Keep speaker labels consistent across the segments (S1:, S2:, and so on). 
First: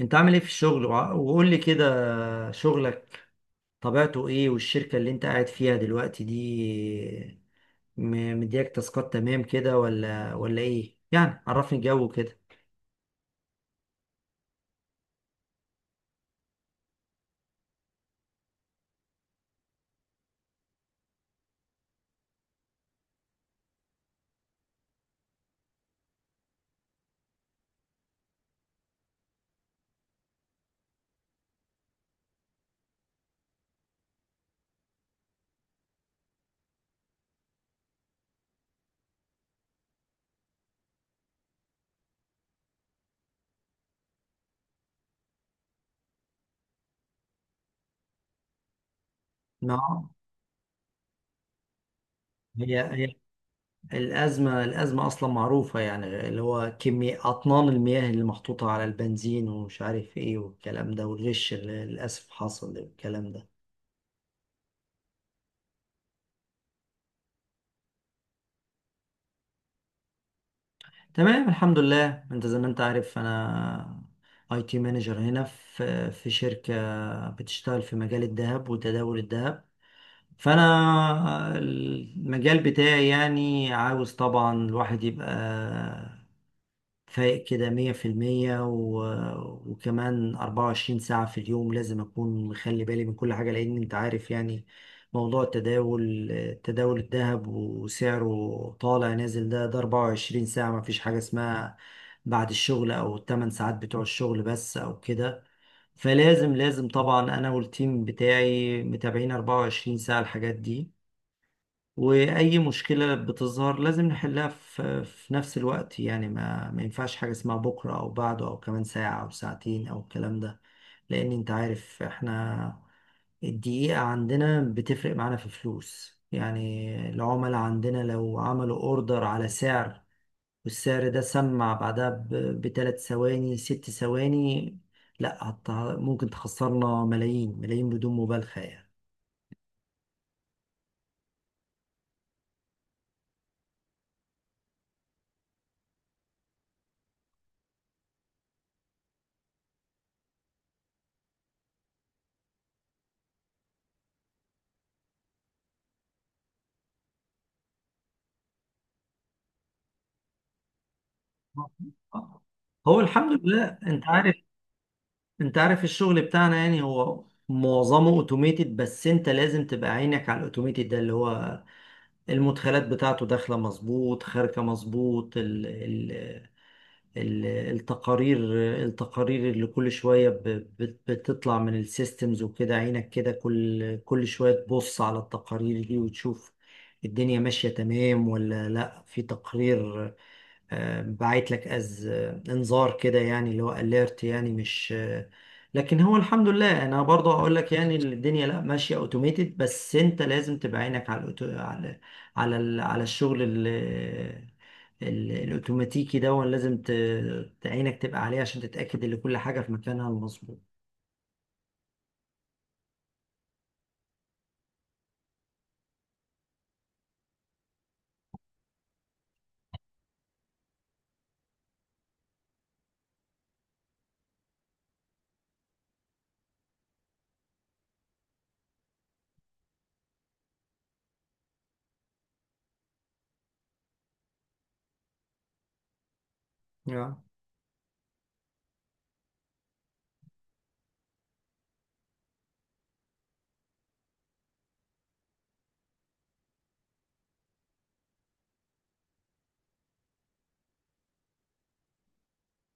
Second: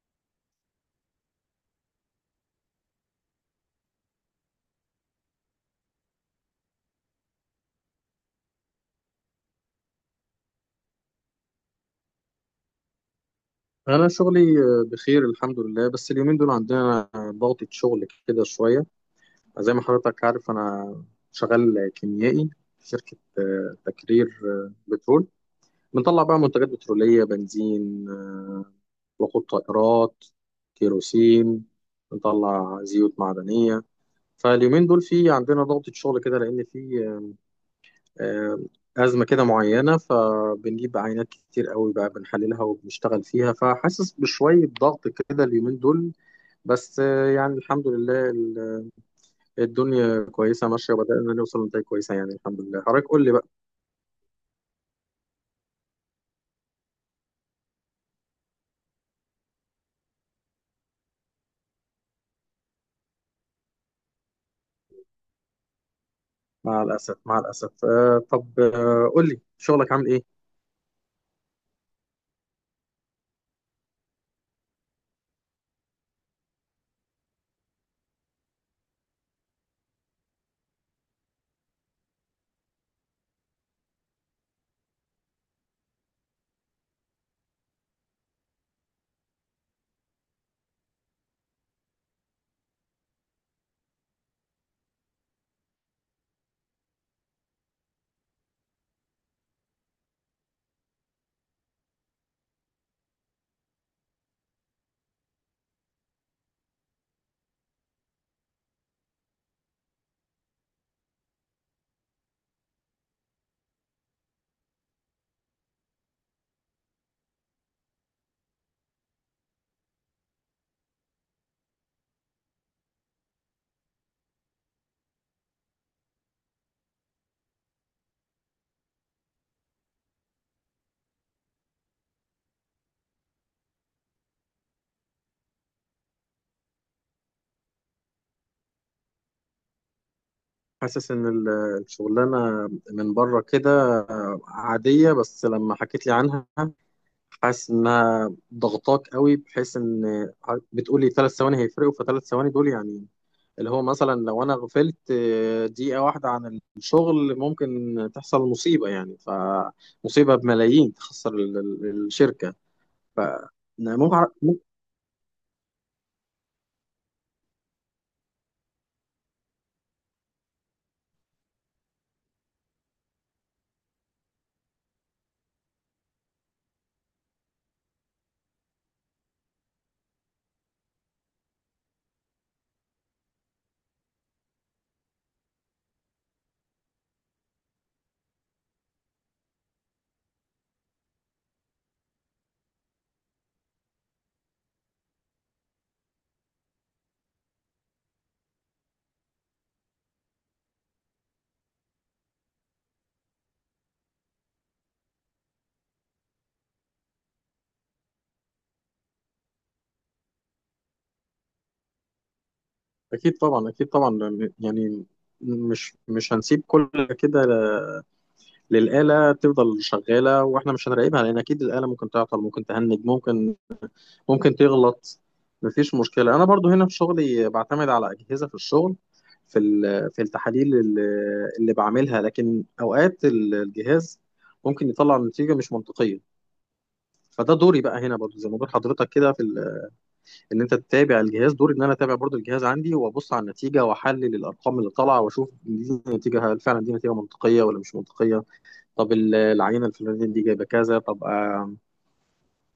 S1: انت عامل ايه في الشغل وقول لي كده شغلك طبيعته ايه؟ والشركة اللي انت قاعد فيها دلوقتي دي مدياك تاسكات تمام كده ولا ايه يعني؟ عرفني الجو كده.
S2: أنا شغلي بخير الحمد لله، بس اليومين دول عندنا ضغطة شغل كده شوية، زي ما حضرتك عارف. أنا شغال كيميائي في شركة تكرير بترول. بنطلع بقى منتجات بترولية، بنزين، وقود طائرات، كيروسين، بنطلع زيوت معدنية. فاليومين دول في عندنا ضغطة شغل كده لأن في آه، أزمة كده معينة، فبنجيب عينات كتير قوي بقى بنحللها وبنشتغل فيها، فحاسس بشوية ضغط كده اليومين دول، بس يعني الحمد لله
S1: ما
S2: الدنيا كويسة ماشية، وبدأنا نوصل لنتائج كويسة يعني الحمد
S1: هي
S2: لله. حضرتك
S1: هي
S2: قول لي بقى.
S1: الأزمة أصلا معروفة، يعني اللي هو كمية أطنان المياه اللي محطوطة على البنزين ومش عارف ايه والكلام ده، والغش اللي للأسف حصل والكلام ده.
S2: مع الأسف مع الأسف، طب قول لي شغلك عامل إيه؟
S1: تمام، الحمد لله. انت زي ما انت عارف، انا اي تي مانجر هنا في شركة بتشتغل في مجال الذهب وتداول الذهب. فانا المجال بتاعي، يعني عاوز طبعا الواحد يبقى فايق كده مية في المية وكمان 24 ساعة في اليوم، لازم أكون مخلي بالي من كل حاجة لأن أنت عارف يعني. موضوع التداول، تداول الذهب وسعره طالع نازل، ده 24 ساعة. مفيش حاجة اسمها بعد الشغل أو التمن ساعات بتوع الشغل بس أو كده. فلازم طبعا أنا والتيم بتاعي متابعين 24 ساعة الحاجات دي، وأي مشكلة بتظهر لازم نحلها في نفس الوقت. يعني ما ينفعش حاجة اسمها بكرة أو بعده أو كمان ساعة أو ساعتين أو الكلام ده، لأن أنت عارف إحنا الدقيقة عندنا بتفرق معانا في فلوس. يعني العملاء عندنا لو عملوا أوردر على سعر والسعر ده سمع بعدها بثلاث ثواني 6 ثواني، لا هت- ممكن تخسرنا ملايين ملايين، بدون مبالغة يعني.
S2: حاسس إن الشغلانة من بره كده عادية، بس لما حكيت لي عنها حاسس انها ضغطاك قوي بحيث ان بتقولي ثلاث ثواني هيفرقوا، فثلاث ثواني دول يعني اللي هو مثلا لو انا غفلت دقيقة واحدة عن الشغل ممكن تحصل مصيبة يعني، فمصيبة بملايين تخسر الشركة.
S1: هو
S2: ف
S1: الحمد لله
S2: أنا
S1: انت
S2: ممكن
S1: عارف.
S2: ممكن-
S1: الشغل بتاعنا يعني هو معظمه اوتوميتد، بس انت لازم تبقى عينك على الاوتوميتد ده. اللي هو المدخلات بتاعته داخله مظبوط خارجه مظبوط، ال ال ال التقارير اللي كل شويه بتطلع من السيستمز وكده، عينك كده كل شويه تبص على التقارير دي وتشوف الدنيا ماشيه تمام ولا لا. في تقرير بعت لك از آه، انذار كده، يعني اللي هو اليرت يعني مش. لكن هو الحمد لله انا برضه اقول لك، يعني الدنيا لا ماشيه اوتوميتد، بس انت لازم تبقى عينك على الأوتو... على على ال... على الشغل الاوتوماتيكي ده. لازم عينك تبقى عليه عشان تتاكد ان كل حاجه في مكانها المظبوط.
S2: اكيد طبعا اكيد طبعا. يعني مش هنسيب كل كده للآلة تفضل شغالة واحنا مش هنراقبها، لان اكيد الآلة ممكن تعطل ممكن تهنج ممكن تغلط. مفيش مشكلة، أنا برضو هنا في شغلي بعتمد على أجهزة في الشغل، في التحاليل اللي بعملها، لكن أوقات الجهاز ممكن يطلع نتيجة مش منطقية.
S1: yeah.
S2: فده دوري بقى هنا برضو زي ما بقول حضرتك كده، ان انت تتابع الجهاز دوري، ان انا اتابع برضو الجهاز عندي وابص على النتيجه واحلل الارقام اللي طالعه واشوف دي نتيجه، هل فعلا دي نتيجه منطقيه ولا مش منطقيه؟ طب العينه الفلانيه دي جايبه كذا، طب آه،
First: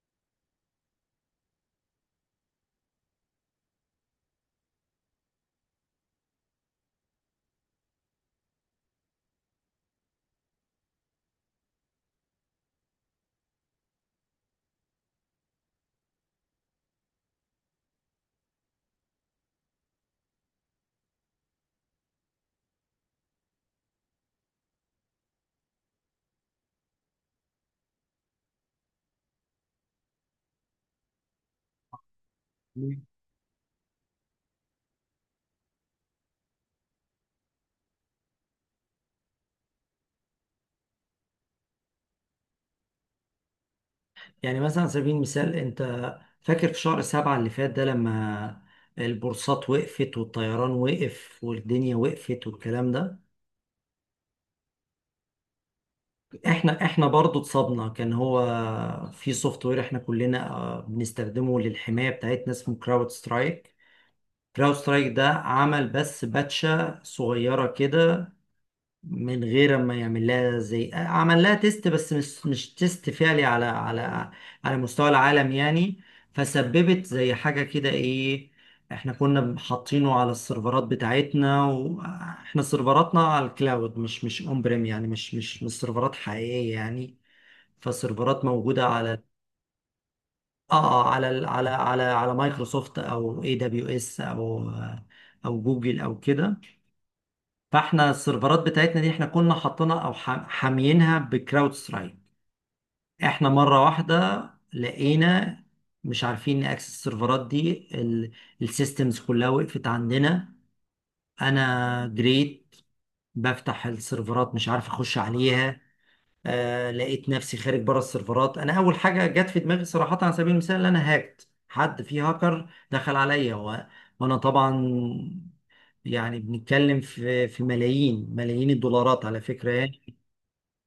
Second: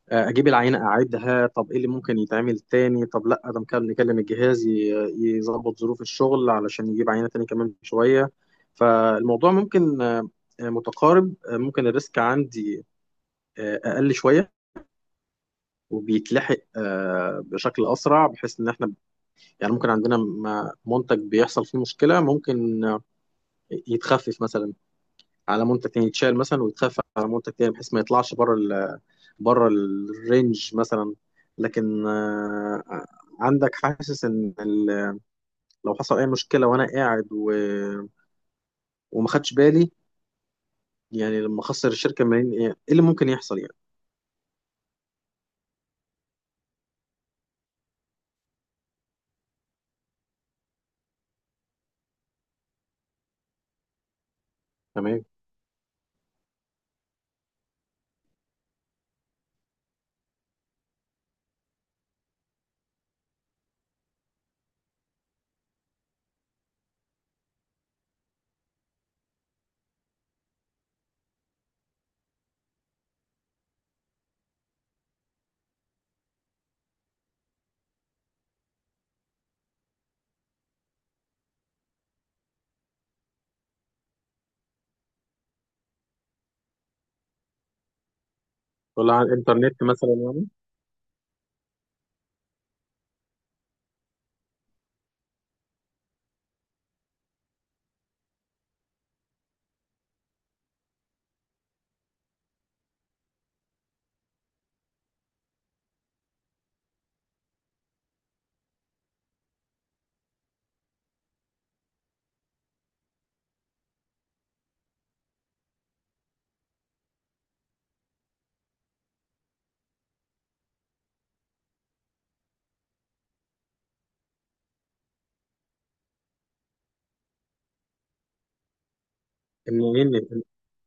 S2: آه، اجيب العينه اعيدها. طب ايه اللي ممكن يتعمل تاني؟ طب لا، ده ممكن نكلم الجهاز يظبط ظروف الشغل علشان يجيب عينه تاني كمان شويه. فالموضوع ممكن متقارب، ممكن الريسك عندي اقل شويه، وبيتلحق بشكل اسرع، بحيث ان احنا يعني ممكن عندنا منتج بيحصل فيه مشكله ممكن يتخفف مثلا على منتج تاني، يتشال مثلا ويتخفى على منتج تاني بحيث ما يطلعش بره بره الرينج مثلا. لكن عندك حاسس ان لو حصل اي مشكله وانا قاعد وما خدش بالي، يعني لما اخسر الشركه ملايين، إيه اللي ممكن يحصل يعني؟
S1: يعني مثلا على سبيل المثال، انت فاكر في شهر سبعة اللي فات ده لما البورصات وقفت والطيران وقف والدنيا وقفت والكلام ده؟
S2: تمام.
S1: احنا برضو اتصابنا. كان هو في سوفت وير احنا كلنا بنستخدمه للحماية بتاعتنا، اسمه كراود سترايك. كراود سترايك ده عمل بس باتشة صغيرة كده من غير ما يعمل لها زي عمل لها تيست، بس مش تيست فعلي على على مستوى العالم يعني. فسببت زي حاجة كده ايه، احنا كنا حاطينه على السيرفرات بتاعتنا، واحنا سيرفراتنا على الكلاود مش اون بريم، يعني مش سيرفرات حقيقية يعني. فالسيرفرات موجودة
S2: ولا
S1: على
S2: على الانترنت مثلا يعني؟
S1: على مايكروسوفت او اي دبليو اس او او جوجل او كده. فاحنا السيرفرات بتاعتنا دي احنا كنا حاطينها او حاميينها بكراود سترايك. احنا مره واحده لقينا مش عارفين نأكسس السيرفرات دي. السيستمز كلها وقفت عندنا. انا جريت بفتح السيرفرات مش عارف اخش عليها. آه لقيت نفسي خارج بره السيرفرات. انا اول حاجه جت في دماغي صراحه على سبيل المثال، ان انا هاكت. حد في هاكر دخل عليا و... وانا طبعا يعني بنتكلم في ملايين ملايين الدولارات على فكره
S2: ان
S1: يعني.
S2: ان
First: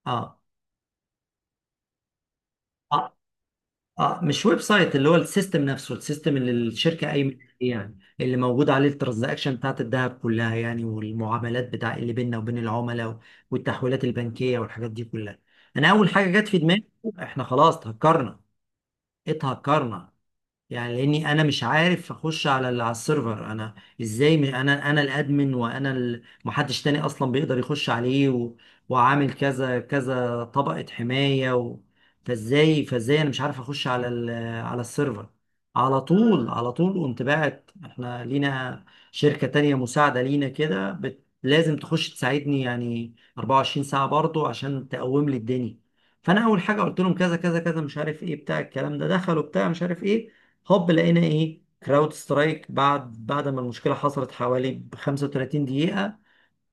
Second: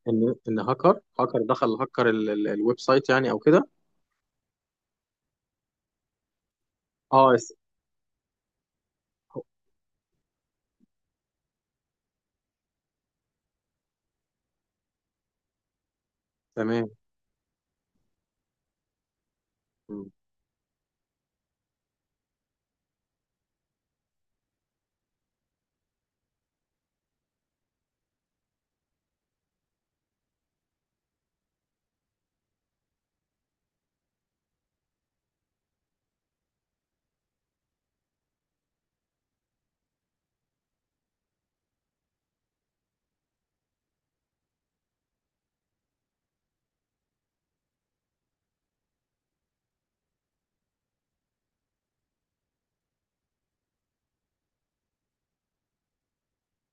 S1: اه
S2: ان هاكر دخل، هاكر الويب سايت
S1: اه
S2: يعني او كده.
S1: اه مش ويب سايت، اللي هو السيستم نفسه. السيستم اللي الشركه
S2: اه
S1: قايمه عليه يعني، اللي موجود عليه الترانزاكشن بتاعت الذهب كلها يعني، والمعاملات بتاع اللي بيننا وبين العملاء والتحويلات البنكيه والحاجات دي كلها. انا اول حاجه جت في دماغي
S2: تمام.
S1: احنا خلاص هكرنا،
S2: مم.
S1: اتهكرنا، يعني لاني انا مش عارف اخش على على السيرفر. ازاي انا الادمن وانا محدش تاني اصلا بيقدر يخش عليه و... وعامل كذا كذا طبقة حماية و... فازاي انا مش عارف اخش على على السيرفر؟ على طول قمت باعت. احنا لينا شركة تانية مساعدة لينا كده لازم تخش تساعدني يعني 24 ساعة برضو عشان تقوم لي الدنيا. فانا اول حاجة قلت لهم كذا كذا كذا مش عارف ايه بتاع الكلام ده، دخلوا بتاع مش عارف ايه، هوب لقينا ايه؟ كراود سترايك بعد ما المشكله حصلت حوالي ب 35 دقيقه،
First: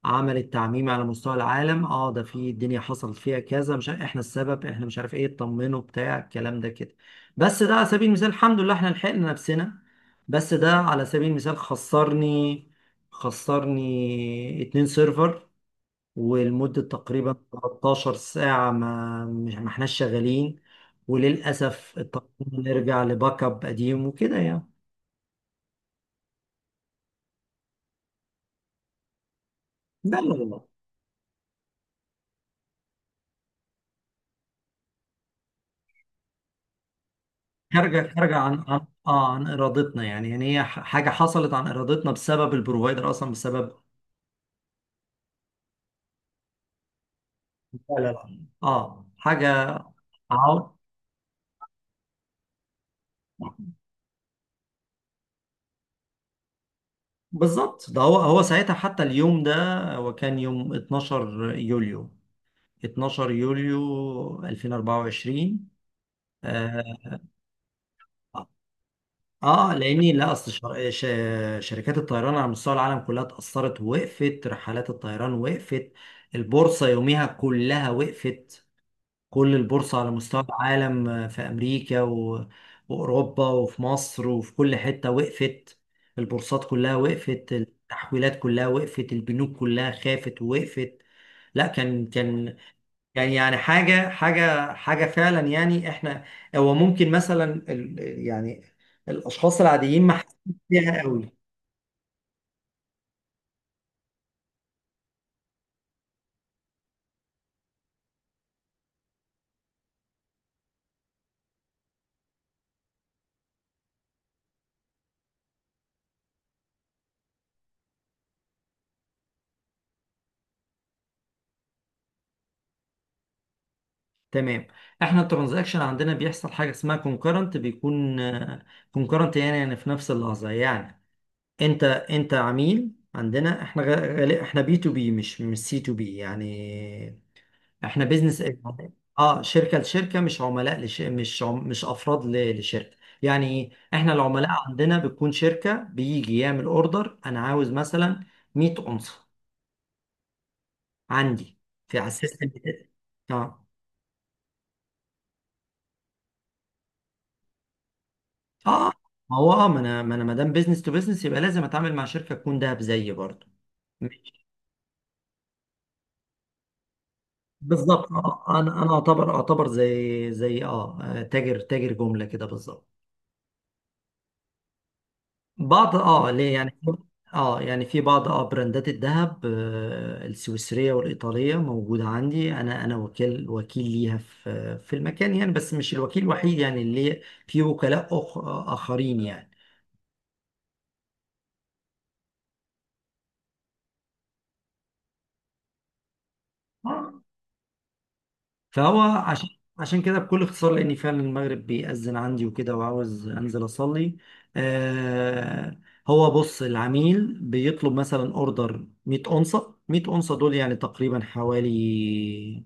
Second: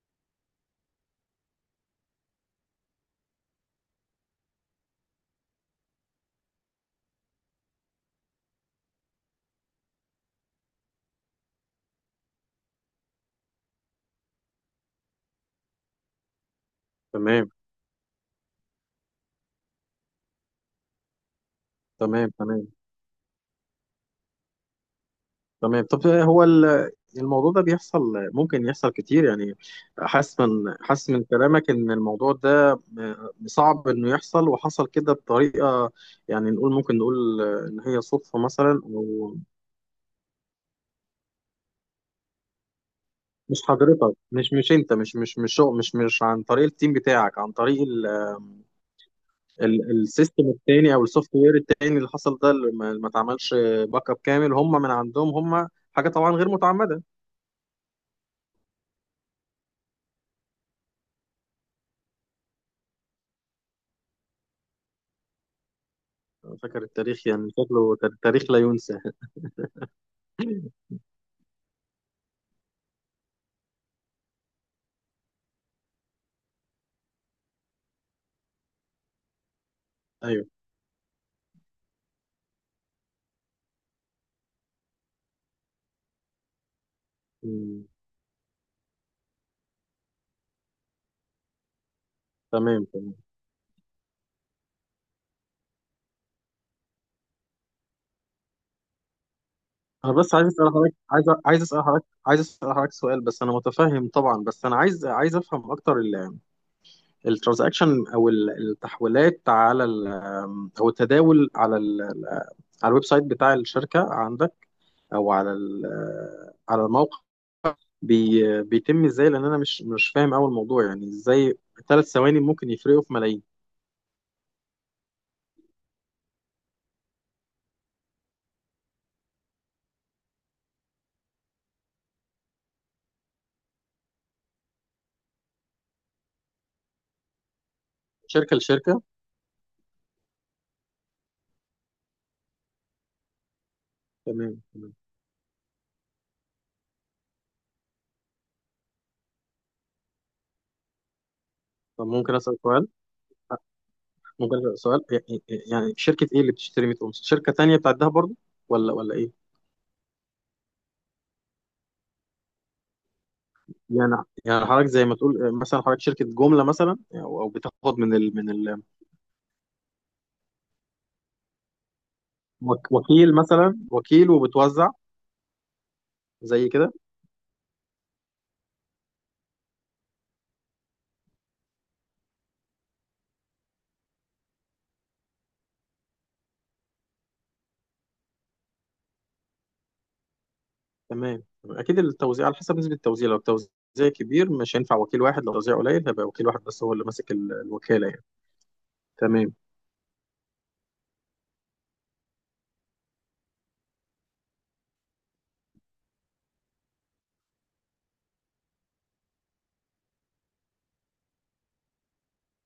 S1: عملت تعميم على مستوى العالم. اه ده في الدنيا حصلت فيها كذا، مش احنا السبب، احنا مش عارف ايه، اطمنوا بتاع الكلام ده كده. بس ده على سبيل المثال، الحمد لله احنا لحقنا نفسنا. بس ده على سبيل المثال خسرني 2 سيرفر ولمدة تقريبا
S2: تمام
S1: 13 ساعة ما احناش شغالين، وللأسف
S2: تمام. تمام
S1: اضطرينا نرجع لباك اب قديم وكده يعني.
S2: تمام، طب هو الموضوع ده بيحصل ممكن يحصل كتير يعني؟
S1: لا لا لا،
S2: حاسس من كلامك ان الموضوع ده صعب انه يحصل، وحصل كده بطريقه يعني، نقول ممكن نقول ان هي
S1: خارجة
S2: صدفه
S1: عن
S2: مثلا او...
S1: عن إرادتنا يعني. يعني هي حاجة حصلت عن إرادتنا بسبب البروفايدر أصلا
S2: مش
S1: بسبب.
S2: حضرتك، مش انت، مش مش مش شغل- مش مش عن طريق التيم بتاعك، عن طريق
S1: لا لا لا، اه حاجة،
S2: السيستم
S1: عو-
S2: التاني او السوفت وير التاني اللي حصل ده اللي ما اتعملش باك اب كامل، هم من عندهم. هم حاجه طبعا غير متعمده.
S1: بالظبط ده هو. هو ساعتها حتى اليوم ده، هو كان يوم 12 يوليو، 12 يوليو 2024.
S2: أنا فاكر
S1: آه
S2: التاريخ، يعني شكله تاريخ لا ينسى.
S1: اه لاني لا شركات الطيران على مستوى العالم كلها اتاثرت، وقفت رحلات الطيران وقفت. البورصه يوميها كلها وقفت، كل البورصه على مستوى
S2: ايوه.
S1: العالم في امريكا و... واوروبا وفي مصر وفي كل حته وقفت. البورصات كلها وقفت،
S2: مم.
S1: التحويلات كلها وقفت، البنوك كلها خافت ووقفت. لا كان
S2: تمام تمام.
S1: يعني، حاجة فعلا يعني احنا. هو ممكن مثلا يعني الأشخاص العاديين ما
S2: انا بس عايز
S1: حاسين
S2: اسال حضرتك
S1: بيها قوي.
S2: سؤال. بس انا متفهم طبعا، بس انا عايز افهم اكتر. الترانزاكشن او التحويلات او التداول على الويب سايت بتاع الشركه عندك، او على الموقع، بي بيتم ازاي؟ لان انا مش فاهم اول الموضوع، يعني ازاي ثلاث ثواني ممكن يفرقوا في ملايين.
S1: تمام، احنا الترانزاكشن عندنا بيحصل حاجة اسمها كونكرنت. بيكون كونكرنت، يعني في نفس اللحظة يعني. انت عميل عندنا، احنا احنا بي تو بي، مش سي تو بي يعني، احنا بيزنس.
S2: شركه لشركه.
S1: اه شركه لشركه، مش عملاء لش... مش عم... مش افراد لشركه، يعني ايه؟ احنا العملاء
S2: تمام تمام.
S1: عندنا بتكون شركه بيجي يعمل اوردر. انا عاوز مثلا 100 اونصه عندي في
S2: طب
S1: على
S2: ممكن
S1: السيستم
S2: اسال سؤال؟
S1: بتاعي. اه
S2: مجرد سؤال يعني شركة ايه اللي بتشتري ميكروباص؟ شركة تانية بتعدها برضو
S1: اه
S2: ولا ايه؟
S1: ما هو اه ما انا ما دام بيزنس تو بيزنس يبقى لازم اتعامل مع شركه تكون دهب زيي برضه.
S2: يعني
S1: مش-
S2: يعني حضرتك زي ما تقول مثلا، حضرتك شركة جملة مثلا، أو بتاخد
S1: بالظبط
S2: من
S1: انا انا اعتبر زي تاجر جمله كده بالظبط.
S2: وكيل مثلا، وكيل وبتوزع
S1: بعض اه ليه
S2: زي
S1: يعني؟
S2: كده.
S1: اه يعني في بعض اه براندات الذهب السويسريه والايطاليه موجوده عندي. انا وكيل ليها في المكان يعني، بس مش الوكيل الوحيد يعني، اللي في وكلاء اخرين يعني.
S2: تمام اكيد، التوزيع على حسب نسبة التوزيع، لو التوزيع كبير مش هينفع وكيل واحد، لو التوزيع قليل هيبقى وكيل واحد بس هو اللي
S1: آه.
S2: ماسك الوكالة يعني.
S1: فهو عشان
S2: تمام.
S1: كده بكل اختصار، لاني فعلا المغرب بيأذن عندي وكده وعاوز انزل اصلي. آه هو بص. العميل بيطلب مثلا اوردر 100 اونصه. 100 اونصه دول يعني تقريبا حوالي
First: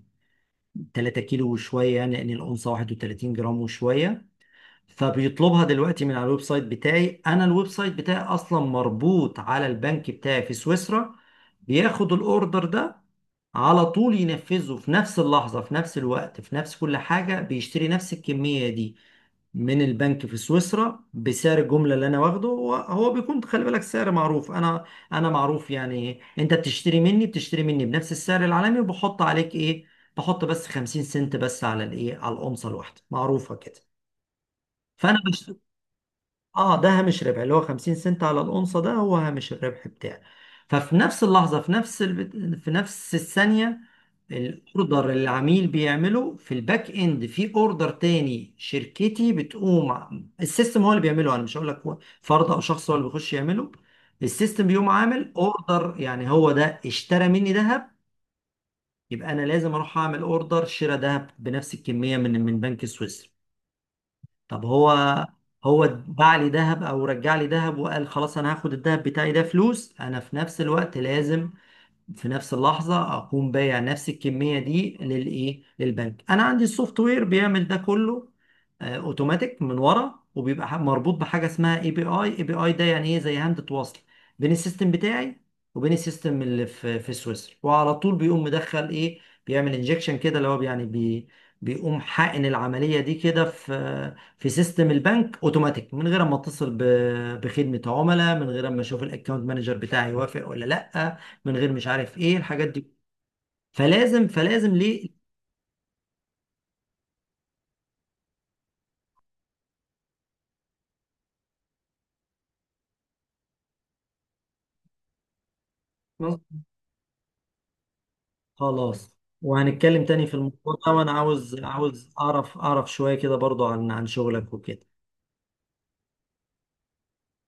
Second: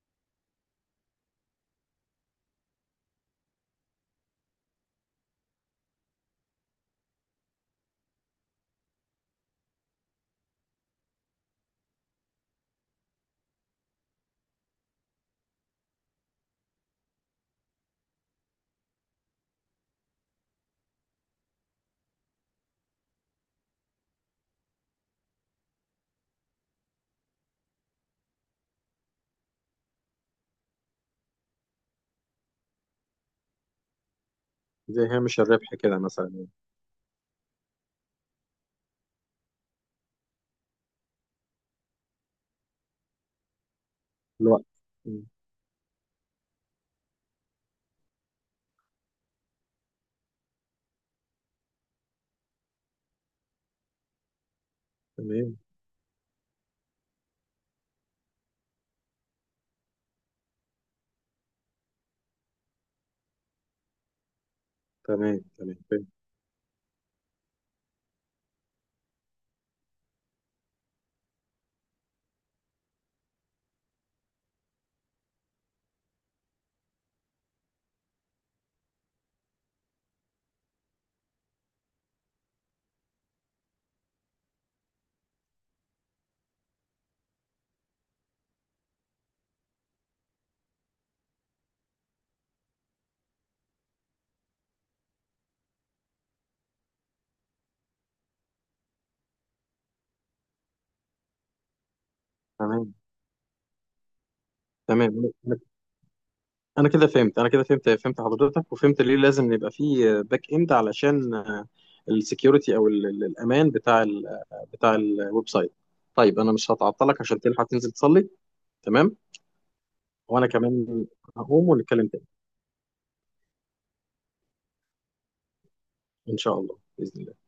S1: 3 كيلو وشوية، يعني لأن الأنثى 31 جرام وشوية. فبيطلبها دلوقتي من على الويب سايت بتاعي. أنا الويب سايت بتاعي أصلا مربوط على البنك بتاعي في سويسرا. بياخد الأوردر ده على طول ينفذه في نفس اللحظة، في نفس الوقت، في نفس كل حاجة. بيشتري نفس الكمية دي من البنك في سويسرا بسعر الجمله اللي انا واخده هو. هو بيكون خلي بالك سعر معروف. انا معروف يعني، انت بتشتري مني بنفس السعر العالمي، وبحط عليك ايه؟ بحط بس 50 سنت بس على الايه، على الأونصة الواحده، معروفه كده.
S2: زي
S1: فانا
S2: هامش الربح كده مثلا يعني.
S1: اه ده هامش ربح، اللي هو 50 سنت على الأونصة، ده هو هامش الربح بتاعي. ففي نفس اللحظة، في نفس الثانية،
S2: الوقت.
S1: الاوردر اللي
S2: م.
S1: العميل بيعمله في الباك اند في اوردر تاني شركتي بتقوم السيستم هو اللي بيعمله. انا مش هقول لك هو فرد او شخص هو اللي بيخش يعمله، السيستم بيقوم عامل
S2: تمام
S1: اوردر. يعني هو ده اشترى مني ذهب، يبقى انا لازم اروح اعمل اوردر شراء ذهب بنفس الكمية من بنك سويسرا. طب هو،
S2: تمام. تمام.
S1: هو باع لي ذهب او رجع لي ذهب وقال خلاص انا هاخد الذهب بتاعي ده فلوس، انا في نفس الوقت لازم في نفس اللحظة أقوم بايع نفس الكمية دي للإيه؟ للبنك. أنا عندي السوفت وير بيعمل ده كله أوتوماتيك من ورا، وبيبقى مربوط بحاجة اسمها اي بي اي. اي بي اي ده يعني إيه؟ زي هاندة وصل بين السيستم بتاعي وبين السيستم اللي في سويسرا. وعلى طول بيقوم مدخل إيه؟ بيعمل انجكشن كده، اللي هو يعني بيقوم حقن العملية دي كده في سيستم البنك اوتوماتيك، من غير ما اتصل بخدمة عملاء، من غير ما اشوف الاكونت مانجر بتاعي يوافق ولا لا، من غير مش عارف ايه الحاجات دي.
S2: تمام
S1: فلازم
S2: تمام.
S1: ليه.
S2: تمام انا كده فهمت حضرتك، وفهمت ليه لازم يبقى فيه باك اند علشان السكيورتي او الامان بتاع الويب سايت. طيب انا مش هتعطلك عشان تلحق تنزل تصلي. تمام.
S1: خلاص، وهنتكلم تاني في
S2: وانا
S1: الموضوع ده.
S2: كمان
S1: وانا عاوز
S2: هقوم ونتكلم تاني
S1: اعرف شوية كده برضو عن شغلك وكده.
S2: ان شاء الله باذن الله.